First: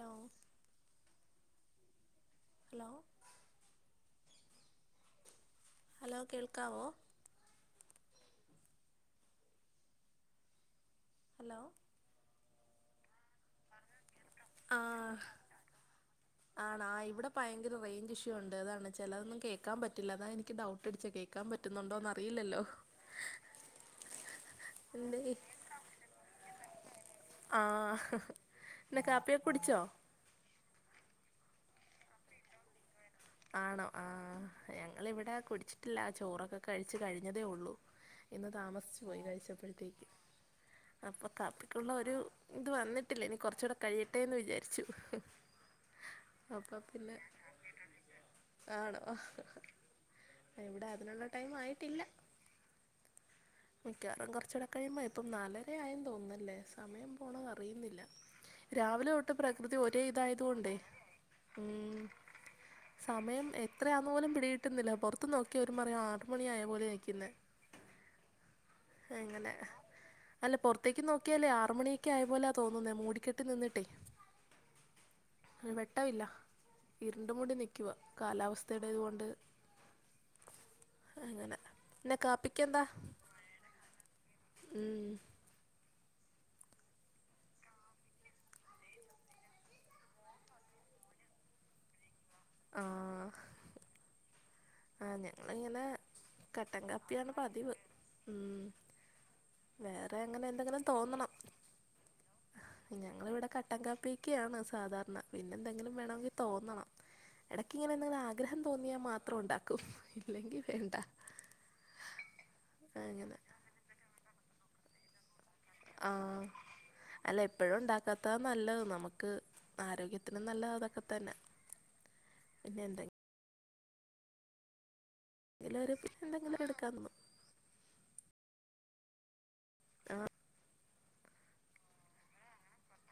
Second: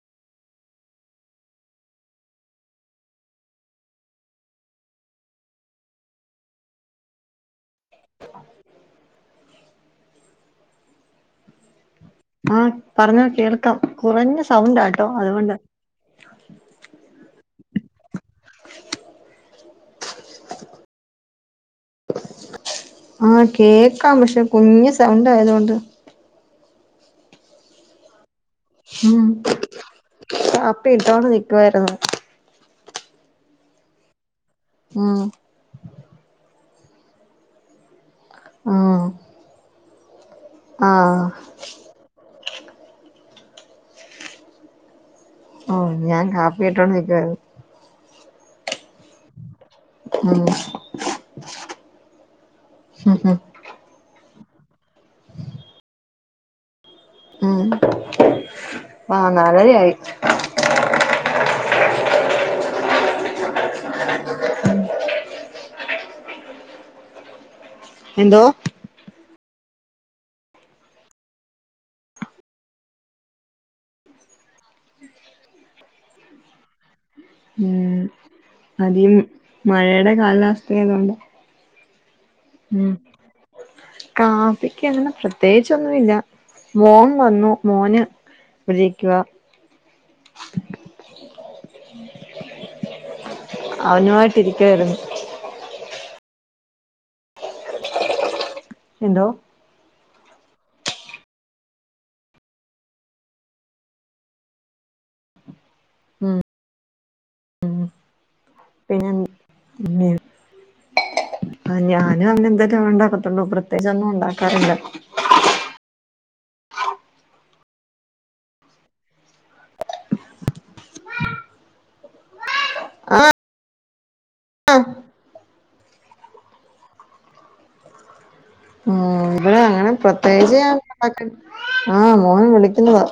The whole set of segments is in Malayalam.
ഹലോ ഹലോ ഹലോ കേൾക്കാവോ [inaudible] ഹലോ ആഹ് പറഞ്ഞോ കേൾക്കാം കുറഞ്ഞ ആ സൗണ്ടാട്ടോ അതുകൊണ്ടാ ആണാ ആഹ് ഇവിടെ ഭയങ്കര റേഞ്ച് ഇഷ്യൂ ഉണ്ട് അതാണ് ചിലതൊന്നും കേക്കാൻ പറ്റില്ല അതാ എനിക്ക് ഡൗട്ട് അടിച്ചേ കേൾ കേക്കാൻ പറ്റുന്നുണ്ടോന്ന് അറിയില്ലല്ലോ കേൾക്കാം പക്ഷേ കുഞ്ഞു എന്തേ സൗണ്ട് ആയതുകൊണ്ട് ആഹ് ഉം കാപ്പി ഇട്ടോണ്ട് നിക്കുവായിരുന്നു ആണോ ആഹ് ഉം ഞങ്ങളിവിടെ കുടിച്ചിട്ടില്ല ചോറൊക്കെ കഴിച്ചു കഴിഞ്ഞതേ ഉള്ളൂ ഇന്ന് താമസിച്ചു ഉം പോയി കഴിച്ചപ്പോഴത്തേക്ക് ആഹ് അപ്പൊ കാപ്പി ക്കുള്ള ഒരു ഇത് വന്നിട്ടില്ല ഇനി കുറച്ചൂടെ കഴിയട്ടെ എന്ന് വിചാരിച്ചു ഓഹ് ഞാൻ അപ്പം കാപ്പിട്ടോണ്ട് പിന്നെ നിക്കുവാരുന്നു ആണോ ഉം ആഹ് ഇവിടെ അതിനുള്ള ടൈം ആയിട്ടില്ല ഉം ഉം മിക്കാറും കുറച്ചൂടെ കഴിയുമ്പോൾ ഇപ്പം നാലര ആയെന്നു തോന്നുന്നല്ലേ സമയം പൊണത് ഉം അറിയുന്നില്ല രാവിലെ ആഹ് തൊട്ട് പ്രകൃതി നാലരയായി ഒരേ ഇതായ [unintelligible] ഉം സമയം എത്രയാന്നു പോലും പിടികിട്ടുന്നില്ല പുറത്ത് നോക്കിയവര് പറയും ആറ് മണിയായ പോലെയാ നിക്കുന്നെ എന്തോ? അങ്ങനെ അല്ല പൊർത്തേക്ക് നോക്കിയാലേ ആറ് മണിയൊക്കെ ആയ പോലെയാ തോന്നുന്നേ മൂടിക്കെട്ട് നിന്നിട്ടേ വെട്ടവില്ല ഇരുണ്ടുമുടി നിക്കുവ ഉം കാലാവസ് സ്ഥേണെ അതീ കൊണ്ട് മഴയുടെ കാലാവസ്ഥയായതുകൊണ്ട് അങ്ങനെ പിന്നെ കാപ്പി ഉം കാപ്പിക്ക് ഉം അങ്ങനെ പ്ര ത്യേകിച്ചൊന്നുല്ല മോൻ വന്നു മോന് ഇവിടിരിക്കുവ മോൻ വന്നു മോന് അവനുവായിട്ട് ഇരിക്കുവായിരുന്നു ആഹ് ഞങ്ങളിങ്ങനെ കട്ടൻ കാപ്പിയാണ് പതിവ് ഉം എന്തോ വേറെ അങ്ങനെ എന്തെങ്കിലും തോന്നണം ഞങ്ങളിവിടെ കട്ടൻകാപ്പിയൊക്കെയാണ് സാധാരണ പിന്നെന്തെങ്കിലും വേണവെങ്കി തോന്നണം എടക്ക് ഇങ്ങനെ എന്തെങ്കിലും ആഗ്രഹം തോന്നിയാൽ മാത്രം ഉണ്ടാക്കും അല്ലെങ്കി വേണ്ട ആഹ് ഞാനും അങ്ങന്തേലും അങ്ങനെ ഉണ്ടാക്കത്തൊള്ളൂ പ്രത്യേകിച്ചൊന്നും ഉണ്ടാക്കാറില്ല ആഹ് അല്ല എപ്പഴും ഉണ്ടാക്കാത്ത നല്ലത് നമുക്ക് ആരോഗ്യത്തിനും നല്ലത് അതൊക്കെ തന്നെ പിന്നെ എന്ത ആഹ് എല്ലാര്ക്കും എന്തെങ്കിലും എടുക്കാന്നമ്മക്ക് ഉം ഇവിടെ അങ്ങനെ പ്രത്യേകിച്ച് ഞാൻണ്ടാക്ക [unintelligible] ആഹ് മോൻ വിളിക്കുന്നതാ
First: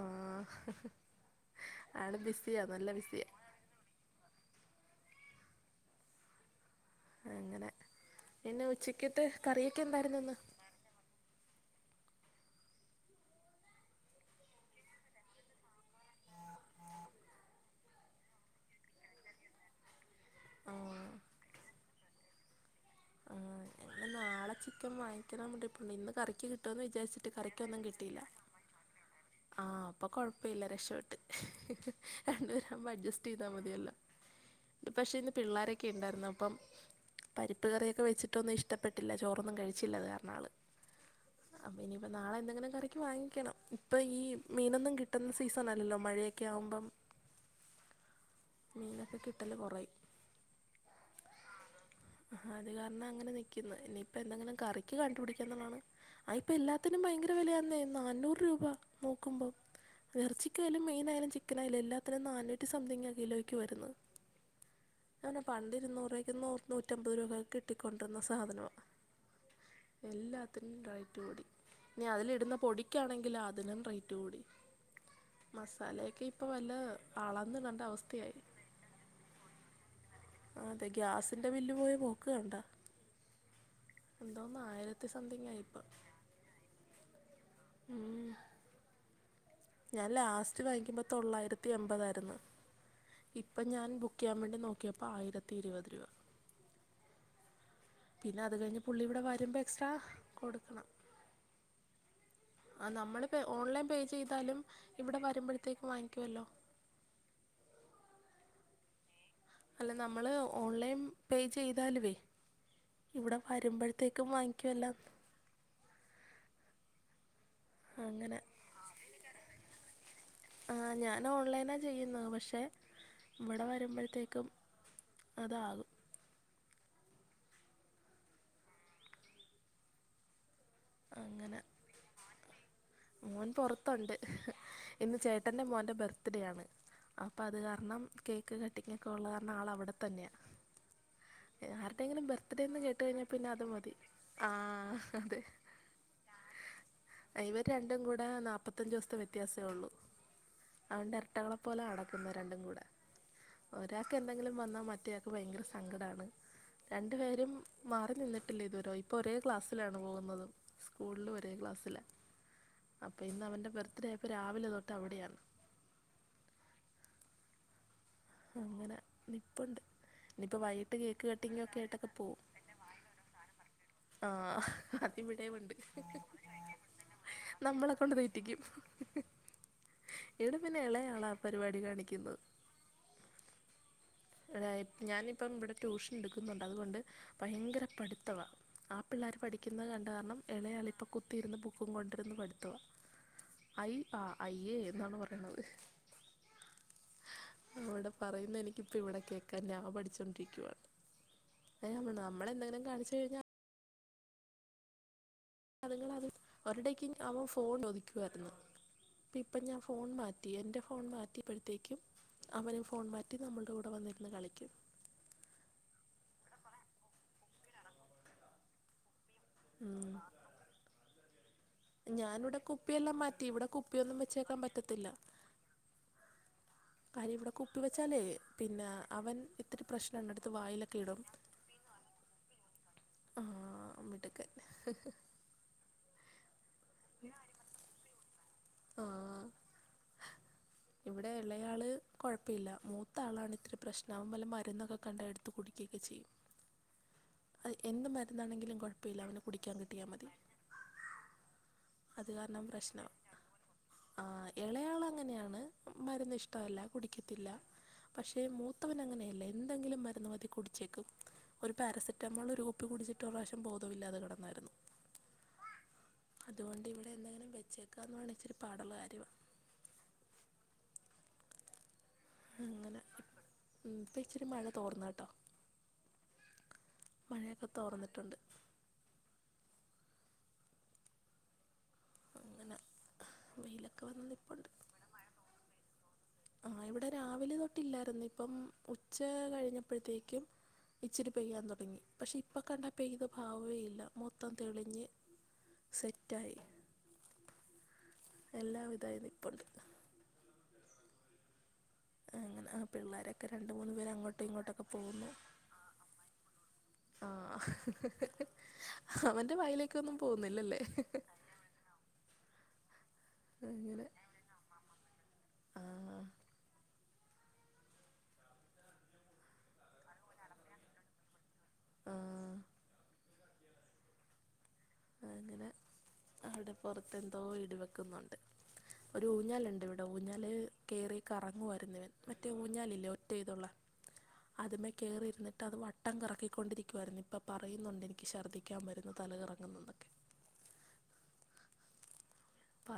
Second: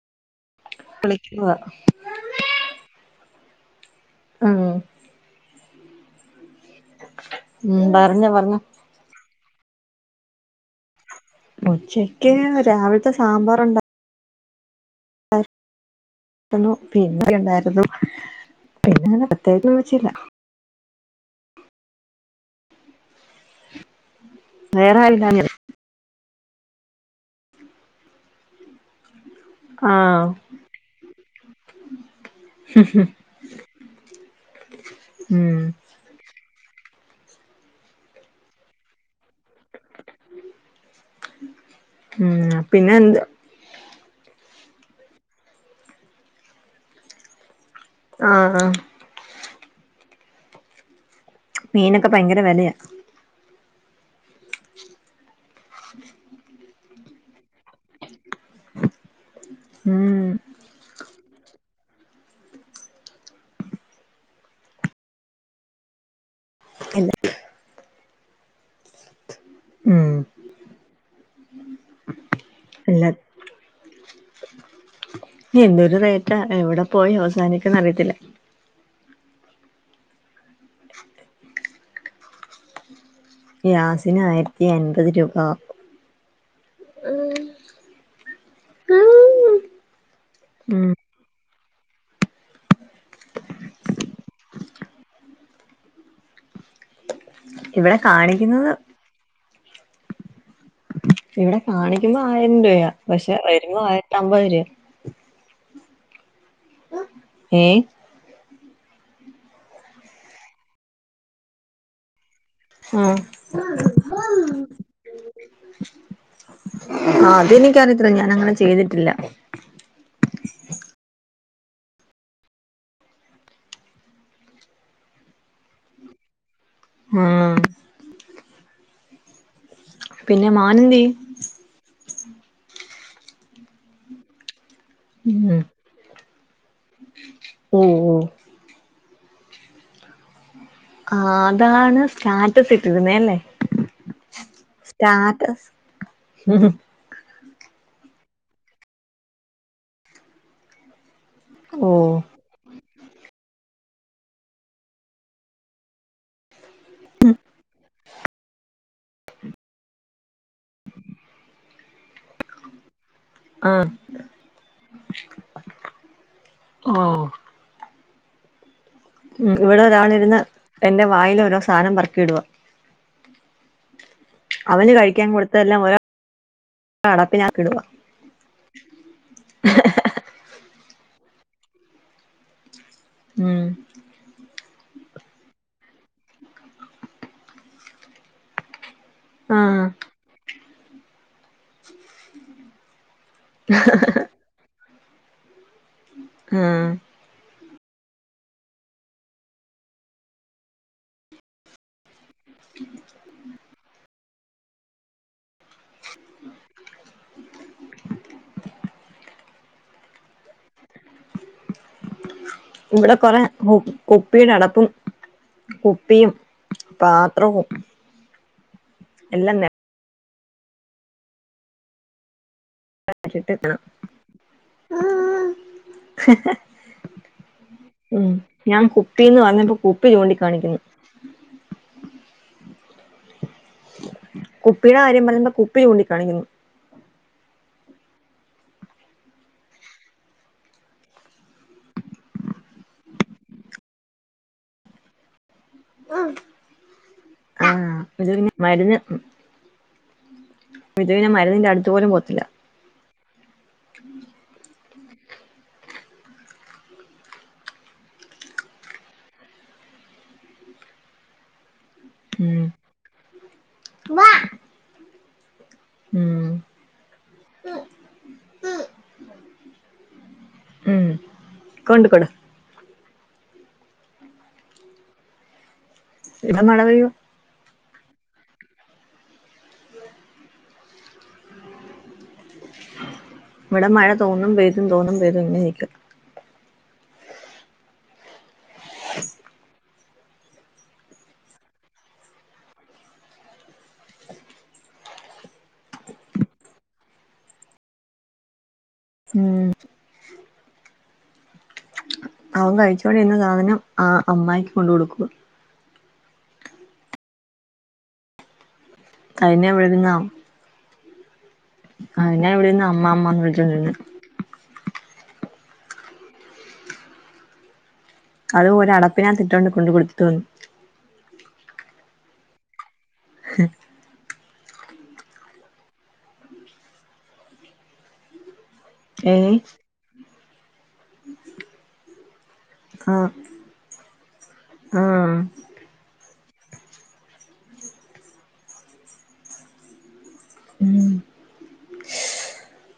ആഹ് വിളിക്കുന്നതാ ആള് ബിസിയാ നല്ല ബിസിയ ആഹ് അങ്ങനെ ഉം പറഞ്ഞോ പറഞ്ഞോ പിന്നെ ഉച്ചക്കെത്തെ കറിയൊക്കെ എന്തായിരുന്നു ഇന്ന് ഉച്ചക്ക് രാവിൽത്തെ സാമ്പാറുണ്ടാ ണ്ടായിരുന്നു പിന്നെ [unintelligible] ഉണ്ടായിരുന്നു പിന്നെ അങ്ങെനെ പ്രത്യേകിച്ചൊന്നും വെച്ചില്ല ആഹ് ആഹ് ഞങ്ങള നാളെ ചിക്കൻ വേറെ ആരുമില്ലാഞ്ഞിട്ട് വാങ്ങിക്കണന്നുണ്ട് ഇന്ന് കറി കിട്ടും എന്ന് വിചാരിച്ചിട്ട് കറിക്കൊന്നും കിട്ടിയില്ല. ആഹ് അപ്പൊ കൊഴപ്പില്ല രക്ഷപെട്ട് രണ്ടുപേരാവുമ്പോ അഡ്ജസ്റ്റ് ചെയ്താ മതിയല്ലോ പക്ഷെ ഇന്ന് ഉം പിള്ളാരൊക്കെ ക്കെ ഇണ്ടായിരുന്നു അപ്പം പരിപ്പ് കറിയൊക്കെ വെച്ചിട്ടൊന്നും ഇഷ്ടപ്പെട്ടില്ല ചോറൊന്നും കഴിച്ചില്ലത് കാര ഇന്നാള് അപ്പൊ ഇനിയിപ്പോ നാളെ ഉം എന്തെങ്കിലും പിന്നെ കറിക്ക് എന്ത് വാങ്ങിക്കണം ഇപ്പയീ മീനൊന്നും കിട്ടുന്ന സീസണല്ലല്ലോ മഴയൊക്കെയാവുമ്പം ആഹ് മീനൊക്കെ കിട്ടല് കൊറയും മീനൊക്കെ ഭയങ്കര ആഹ് അത് വിലയാ കാരണം അങ്ങനെ നി ക്കുന്ന് ഇനിയിപ്പന്തെങ്കിലും കറിക്ക് കണ്ടുപിടിക്കന്നാണ് ആ ഇപ്പൊ എല്ലാത്തിനും ഭയങ്കര വെലയാന്നേ നാന്നൂറ് രൂപ നോക്കുമ്പം ഉം എറച്ചിക്കായാലും മീനായാലും ചിക്കനായാലും എല്ലാത്തിനും നാന്നുറ്റി സംതിങ കിലോയ്ക്ക് വരുന്നത് അതന്നെ പണ്ട് ഇരുന്നൂറ് രൂപക്കും നൂറ് ഇല്ല നൂറ്റമ്പത് രൂപക്ക് കിട്ടിക്കൊണ്ടിരുന്ന സാധനവാ ഉം എല്ലാത്തി നും റയ്റ്റ് കൂടി ഇനി അതിലിടുന്ന ഇല്ല പൊടിക്കാണെങ്കിലാ അതിനും റെയ്റ്റ് കൂടി ഇനി എന്തൊരു മസാലയൊക്കെ റേറ്റാ ഇപ്പൊ വല്ല എവിടെ പോയി അവസാനിക്കുംന്ന് അളന്നിടണ്ട അറിയത്തില്ല അവസ്ഥയായി അതെ ഗ്യാസിന്റെ ബില്ല് പോയ പോക്ക് കണ്ടാ? ഗ്യാസിന് എന്തോന്ന ആയിരത്തി അൻപത് രൂപ സംതിങ്ങായി ഇ ഇപ്പൊ ഉം ഞാൻ ലാസ്റ്റ് ഉം വാങ്ങിക്കുമ്പോ തൊള്ളായിരത്തി എമ്പതായിര്ന്ന് ഇപ്പം ഞാൻ ബുക്കെയ്യാൻ വേണ്ടി നോക്കിപ്പൊ ആയിരത്തി ഇരുപത് രൂപ ഇവിടെ പിന്നെ അത് കാണിക്കുന്നത് കഴിഞ്ഞ് പുള്ളിവിടെ വരുമ്പ എക്സ്ട്രാ കൊടുക്കണം ഇവിടെ കാണിക്കുമ്പം ആയിരം ആ രൂപയാ നമ്മൾ പക്ഷെ പേ വരുമ്പോ ഓൺലൈൻ പേ ആയിരത്തി അമ്പത് ചെയ്താലും രൂപ ഇവിടെ വരുമ്പഴത്തേക്ക് വാങ്ങിക്കുവല്ലോ? ഏഹേ? അല്ല നമ്മള് ഓൺലൈൻ പേ ചെയ്താലുവേ ആ ഇവിടെ വരമ്പഴത്തേക്ക് തും വാങ്ങിക്കുവല്ലോ ആഹ് അതെനിക്കറിയത്തില്ല അങ്ങനെ ഞാനങ്ങനെ ചെയ്തിട്ടില്ല ആഹ് ഞൻ ഓൺലൈനാ ചെയ്യുന്നത് പക്ഷെ ഇവിടെ വരമ്പഴത്തേക്കും അതാകും ആഹ് പിന്നെ മോനെന്ത്യോ? അങ്ങനെ മോൻ പൊറത്തുണ്ട് ഇന്ന് ഉം ചേട്ടന്റെ മോന്റ ബർത്ത്ഡേയാണ് അപ്പ അത് ഓ കാരണം ഓ കേക്ക് കട്ടിങ്ങൊക്കെ ഒള്ള കാരണം ആൾ അവിടെത്തന്നെയ ആ അതാണ് ആർടെയെങ്കിലും സ്റ്റാറ്റസ് ബർത്ത്ഡേന്ന് കേട്ട് ഇട്ടിരുന്നേ കഴിഞ്ഞ അല്ലേ പിന്നെ അത് മതി ആഹ് അതെ ങ് ആ ഇവര് രണ്ടും കൂട നാല്പ്പത്തഞ്ചു ദിവസത്തെ വ്യത്യാസെ ഒള്ളൂ അതോണ്ട് എരട്ടകളപോലെ ഓ നടക്കുന്ന രണ്ടും കൂടെ ഒരാക്ക് എന്തെങ്കിലും വന്നാ മറ്റയാക്ക് ഭയങ്കര സങ്കടവാണ് രണ്ടു പേരും മാറി നിന്നിട്ടില്ല ഇതുവരെ ഇപ്പോ ഒരേ ക്ലാസ്സിലാണ് പോകുന്നത് സ്കൂളിലും ഒരേ ക്ലാസ്സില അപ്പ ഇന്ന് അവൻ്റെ ബർത്ത്ഡേ ആയപ്പൊ രാവിലെ തൊട്ട് അവിടെയ ഓഹോ അങ്ങനെ നിപ്പുണ്ട് ഇവിടെ ഒരാളിരുന്ന് ഇനിയിപ്പോ വൈകിട്ട് എന്റെ കേക്ക് വായിൽ ഓരോ കട്ടിങ്ങൊക്കെ സാധനം ആയിട്ടൊക്കെ പോവും പറക്കിയിടുവാ ആഹ് അവന് അത് കഴിക്കാൻ ഇവടെയുമുണ്ട് കൊടുത്തതെല്ലാം ഓരോ അടപ്പിനാക്കിടുവാ നമ്മളെ കൊണ്ട് വെ ട്ടിക്കും ഇവിടെ പിന്നെ എളയാള ആ പരിപാടി കാണിക്കുന്നത് ഉം തയാലും ഞാനിപ്പം ഇവടെ ട്യൂഷൻ എടുക്കുന്നുണ്ട് അതുകൊണ്ട് ഭയങ്കര പഠിത്തവ ആ പിള്ളാര് ആഹ് പഠിക്കുന്ന കണ്ട കാരണം ഇളയാള്പ്പ കുത്തിയിരുന്ന് ബുക്കും കൊണ്ടിരുന്നു പഠിത്തവാ ഐ ആ അയ്യോ എന്നാണ് പറയ്ന്നത് ആഹ് അവിടെ പറയുന്ന എനിക്കിപ്പ ഇവിടെ കേക്കാം ഞാൻ പഠിച്ചോണ്ടിരിക്കുവ ഇല്ല നമ്മൾ എന്തെലും കാണിച്ച് കഴിഞ്ഞാൽ അത്ങ്ങള് അത് [unintelligible] അവൻ ഫോൺ ഒദിക്കുവായിരുന്നു ഇപ്പം ഞാൻ ഫോൺ മാറ്റി എന്റെ ഫോൺ മാറ്റിയപ്പഴത്തേക്കും അവളും ഫോൺ ഇവിടെ മാറ്റി കൊറെ പിള്ളേരുടെ കു കൂടെ വന്നിരിന്ന് കുപ്പിയുടെ കളിക്കും അടപ്പും കുപ്പിയും പാത്രവും അല്ലല്ല ഉം ഞാൻ ഇവിടെ കുപ്പിയെല്ലാം മാറ്റി നിറച്ചിട്ട് ഇവിടെ ക്കണം കുപ്പിയൊന്നും വെച്ചേക്കാൻ പറ്റത്തില്ല [unintelligible] കാര്യം ഇവിടെ കുപ്പി വെച്ചാലേ ഉം പിന്ന ഞാൻ അവൻ കുപ്പീന്ന് പറഞ്ഞപ്പോ ഇത്തിരി കുപ്പി പ്രശ്നം ആണ് എടുത്ത് ചൂണ്ടിക്കാണിക്കുന്നു വായിലൊക്കെ ഇടും ആഹ് കുപ്പിടെ കാര്യം പറഞ്ഞപ്പ കുപ്പി ചൂണ്ടിക്കാണിക്കുന്ന് [unintelligible] ആഹ് ഇവിടെ എളയാള് കൊയപ്പല്ല മൂത്ത ആളാണ് ഇത്തിരി പ്രശ്നം അവൻ വല്ല മര്ന്നൊക്കെ കൊണ്ടേ എടുത്ത് കുടിക്കും ക്കെ ചെയ്യും അത് ആഹ് എന്ത് ഇത് പിന്നെ മര്ന്നാണെങ്കിലും മരുന്ന് കുഴപ്പല്ല അവന് കുടിക്കാൻ കിട്ടിയാൽ മതി ഇത് പിന്നെ മരുന്ന്ന്റെ അടുത്ത് പോലും പോവത്തില്ല അതും പ്രശ്നാ ആഹ് എളയാള് അങ്ങനെയാണ് മരുന്ന് ഇഷ്ടല്ല കുടിക്കത്തില്ല പക്ഷെ മൂത്തവൻ അങ്ങനെയല്ല എന്തെങ്കിലും മര്ന്ന് മതി കുടിച്ചേക്കും ഒരു പാരസെറ്റ റ്റമോൾ ഉം ഒരു കുപ്പി കുടിച്ചിട്ട് ഒര് പ്രാവിശം ബോധമില്ലാതെ കെടന്നാരുന്നു ഉം അതുകൊണ്ട് ഇവിടെ എന്തെങ്കിലും വെച്ചേക്കാന്ന് വെച്ച ഇച്ചിരി പാടുള്ള കാര്യമാണ് ഉം അത്‌ കൊണ്ട് കൊട അങ്ങനെ ഉം ഇപ്പൊ ഇച്ചിരി മഴ തോർന്ന് കേട്ടോ ഇവ്ടെ മഴയാ മഴയൊക്കെ തോർന്നിട്ടുണ്ട് അങ്ങനെ ഇവിടെ വെയിലൊക്കെ മഴ വന്ന് തോന്നും നിൽപ്പുണ്ട് പെയ്തും തോന്നും പെയ്തും ഇങ്ങനെ ഒക്കെ ആഹ ഇവിടെ രാവിലെ തൊട്ടില്ലായിരുന്നു ഇപ്പം ഉച്ച കഴിഞ്ഞപ്പഴത്തേക്കും ഇച്ചിരി പെയ്യാൻ തുടങ്ങി പക്ഷെ ഇപ്പൊ കണ്ടാ പെയ്ത ഭാവമേ ഇല്ല മൊത്തം തെളിഞ്ഞ് സെറ്റ് ആയി നല്ല ഒരിതായി നിപ്പുണ്ട് ഉം ങ്ങനെ അവൻ ആ കഴിച്ചോണ്ടിരുന്ന പിള്ളോരൊക്കെ രണ്ട് സാധനം മൂന്നു ആ പേര് അങ്ങോട്ടും അമ്മായിക്ക് ഇങ്ങോട്ടൊക്കെ കൊണ്ട് കൊടുക്കുക പോവ്ന്നു ആഹ അവന്റെ അതിനെ വായിലെക്കൊന്നും പോവ്ന്നില്ലല്ലേ ആഹ് എന്നെ ഇവിടെന്ന് അമ്മാ അമ്മാന്ന് വിളിച്ചോണ്ട് വന്ന് ഉം അത് ഒരടപ്പിനകത്തു ഇട്ടോണ്ട് കൊണ്ട് കൊടുത്തു ഉം [unintelligible] അങ്ങനെ അവിടെ പുറത്തെന്തോ ഇടിവെക്കുന്നുണ്ട് ഒരു ഏ ഊഞ്ഞാലുണ്ട് ഇവി ഊഞ്ഞാൽല് കയറി കറങ്ങുവായിരുന്നവൻ മറ്റേ ഊഞ്ഞാലില്ലേ ആഹ് ഒറ്റ ഇതുള്ള അതിമേ കേറി ആഹ് ഇരുന്നിട്ട് അത് വ ട്ടം കറക്കിക്കൊണ്ടിരിക്കുവായിരുന്നു ഇപ്പം പറയുന്നുണ്ട് എനിക്ക് ഛദ്ദിക്കാൻ വരുന്നു തലകറങ്ങുന്നുന്നൊക്കെ. ഉം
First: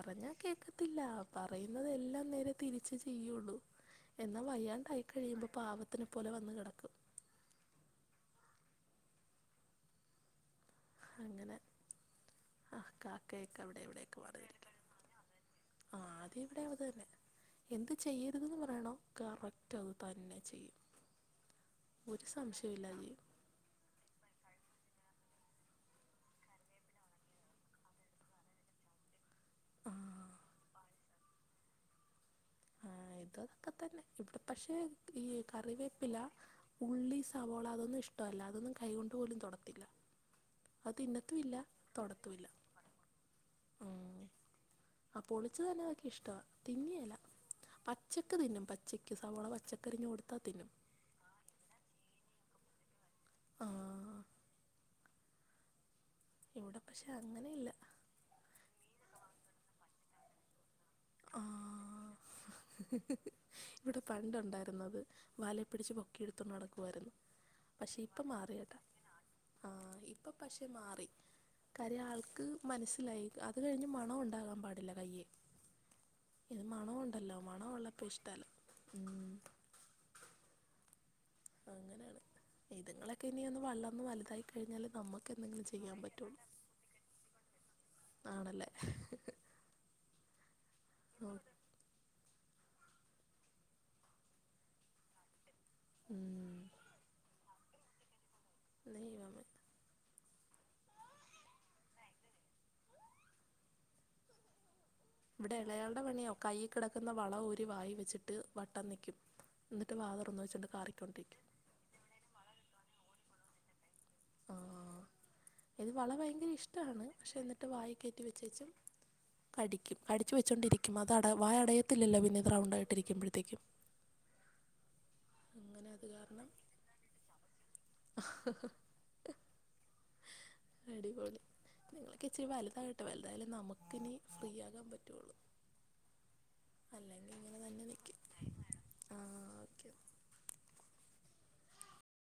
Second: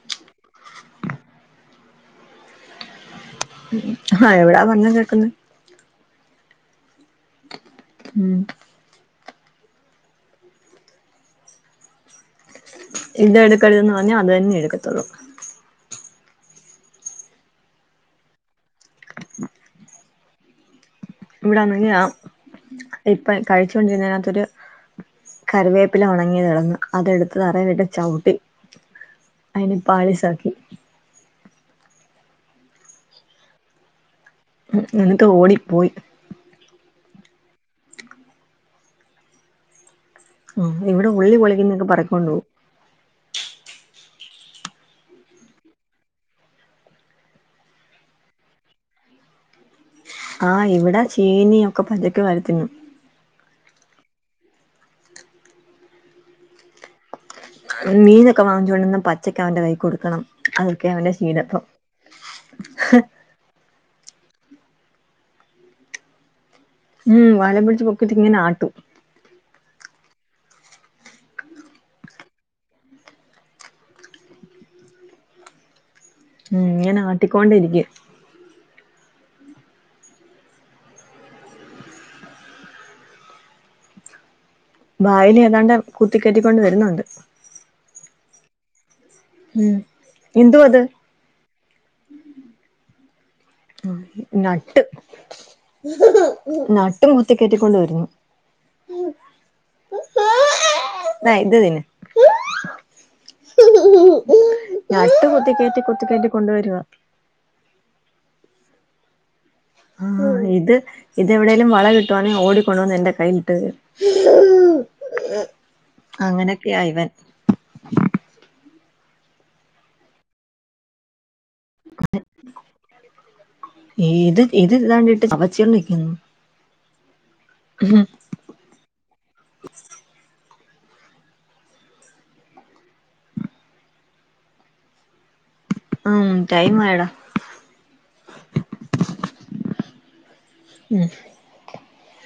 പറഞ്ഞ കേക്കത്തില്ല പറയുന്നതെല്ലാം നേര തിരിച്ച് ചെയ്യൊള്ളൂ ആ എന്നാ എവിടാ പറഞ്ഞ വയ്യാണ്ടായി കേക്കുന്നെ കഴിയുമ്പോ പാവത്തിനെ പോലെ വന്ന കടക്കും. ഉം അങ്ങനെ ആ ഇത് കാക്കയൊക്കെ അവിടെ എട്ക്കര്തെന്ന് പറഞ്ഞാ അതെന്നെ എട്ക്കത്തൊള്ളൂ. ആദ്യ വടെ അതെന്നെ എന്ത് ചെയ്യര്തെന്ന് പറയണോ കറക്റ്റ് അത് തന്നെ ചെയ്യും. ഇവട ഒരു [unintelligible] സംശയമില്ല ചെയ്യും ഇപ്പൊ കഴിച്ചോണ്ടിര്ന്നേ നകത്തൊര് കറിവേപ്പില ഒണങ്ങിയത [unintelligible] അതെട്ത്ത് തറേല്ട്ട് ചവ്ട്ടി അയ്‌നെ ആ പാളിസാക്കി. ആഹ് ഇത്തൊക്കെ തെന്നെ ഇവടെ പക്ഷെ ഈ എന്നിട്ട് ഓടിപ്പോയി കറിവേപ്പിലാ ഉള്ളി, സവോള അതൊന്നുഷ്ടല്ല അതൊന്നും കൈകൊണ്ട് പോലും തൊടത്തില്ല. അത് ഇവിടെ ഉള്ളി തിന്നത്തുല്ല പൊളിക്കുന്നൊക്കെ പറക്കൊണ്ട് പോവും തൊടത്തുല്ല ഉം ആഹ് പൊളിച്ച് തന്നതൊക്കിഷ്ടവാ തിന്നേല പച്ചക്ക് തിന്നും പച്ചക്ക് സവോള പച്ചക്കരിഞ്ഞ കൊട് ആഹ് ഇവടെ ചേന്യൊക്കെ പഞ്ഞക് വരി തിന്നും. ആഹ് ഇവടെ പക്ഷെ അങ്ങനെയില്ല മീനൊക്കെ വാങ്ങിച്ചൊണ്ടന്ന് പച്ചക്കവന്റെ കൈ കൊട്ക്കണം അതൊക്കെ അവന്റെ ശീലപ്പം ഇവടെ പണ്ടുണ്ടായിരുന്നത് വാലെ പിടിച്ച് പൊ കിട്ത്തൊണ്ട് നടക്കുവായിര്ന്ന് ഉം വല പിടിച്ച് പക്ഷേ പൊക്കിട്ട് ഇപ്പം ഇങ്ങനെ ആട്ടും മാറിയട്ടാ ആഹ് ഇപ്പം പക്ഷെ മാറി. കാര്യം ആൾക്ക് മനസ്സിലായി അത് കഴിഞ്ഞ് മണൊണ്ടാകാൻ പാടില്ല കയ്യ്. ഇത് ഉം ഇങ്ങനെ മണൊണ്ടല്ലോ മണ ആട്ടിക്കൊണ്ടിരിക്കും ഉള്ളപ്പഷ്ടല്ല. ഉം പ്പങ്ങനാണ് ഇത്ങ്ങളൊക്കെന്ന് ഒന്ന് വള്ളർന്ന് വല്തായി വായിലെതാണ്ട് കുത്തി കെറ്റിക്കൊണ്ട് വെരുന്നുണ്ട്. ആണല്ലേ. ഉം [unintelligible] ളം നട്ട് ഉം നട്ടും കുത്തിക്കെറ്റിക്കൊണ്ട് വരുന്നു. ദൈവമേ. താഇത് തിന്ന്.. നട്ട് കുത്തിക്കെറ്റി കുത്തികേറ്റി കൊണ്ട് വെരാ. ന്ന വള ഊരി വായി വെച്ചിട്ട് വട്ടം നിക്കും ന്നട്ട് വാ ആഹ് തോറന്ന് വെച്ചിട്ട് ഇത് കാറിക്കൊണ്ടിരിക്കും. ഇതെവിടേലും വള കിട്ടുവാണെ ഓടി കൊണ്ടോന്നെന്റെ കയ്യിലിട്ടെരും. ആഹ് ആഹ് ആഹ് ഇത് വള അങ്ങനൊക്കെയാ ഭയങ്കരിഷ്ടണ് ഇവൻ പക്ഷേ ന്നാ ട്ട് വായി കേറ്റി വെച്ചേച്ചും കടിക്കും അടച്ച് വെച്ചൊണ്ടിരി ക്യും. അത ടെ വായ ടയത്തില്ലല്ലോ പിന്നെത് റൗണ്ടായിട്ടിരിക്കുമ്പഴത്തേക്കും. ഈത് ഇത് കണ്ടിട്ട് അങ്ങനെ ചവച്ചോണ്ടിക്ക് അത് ന്ന്. കാരണം ഹ്ഹ.. അടിപൊളി. [unintelligible] ക്കിച്ചിരി വല്താവട്ടെ വല്തായാലേ നമക്കിനി ഫ്രീ യാക്കാം പറ്റൊള്ളൂ. ഉം ടൈം മായടാ. ഇങ്ങനെ തന്നെ നിക്കും ആഹ് ഓക്കെ മ്ഹ്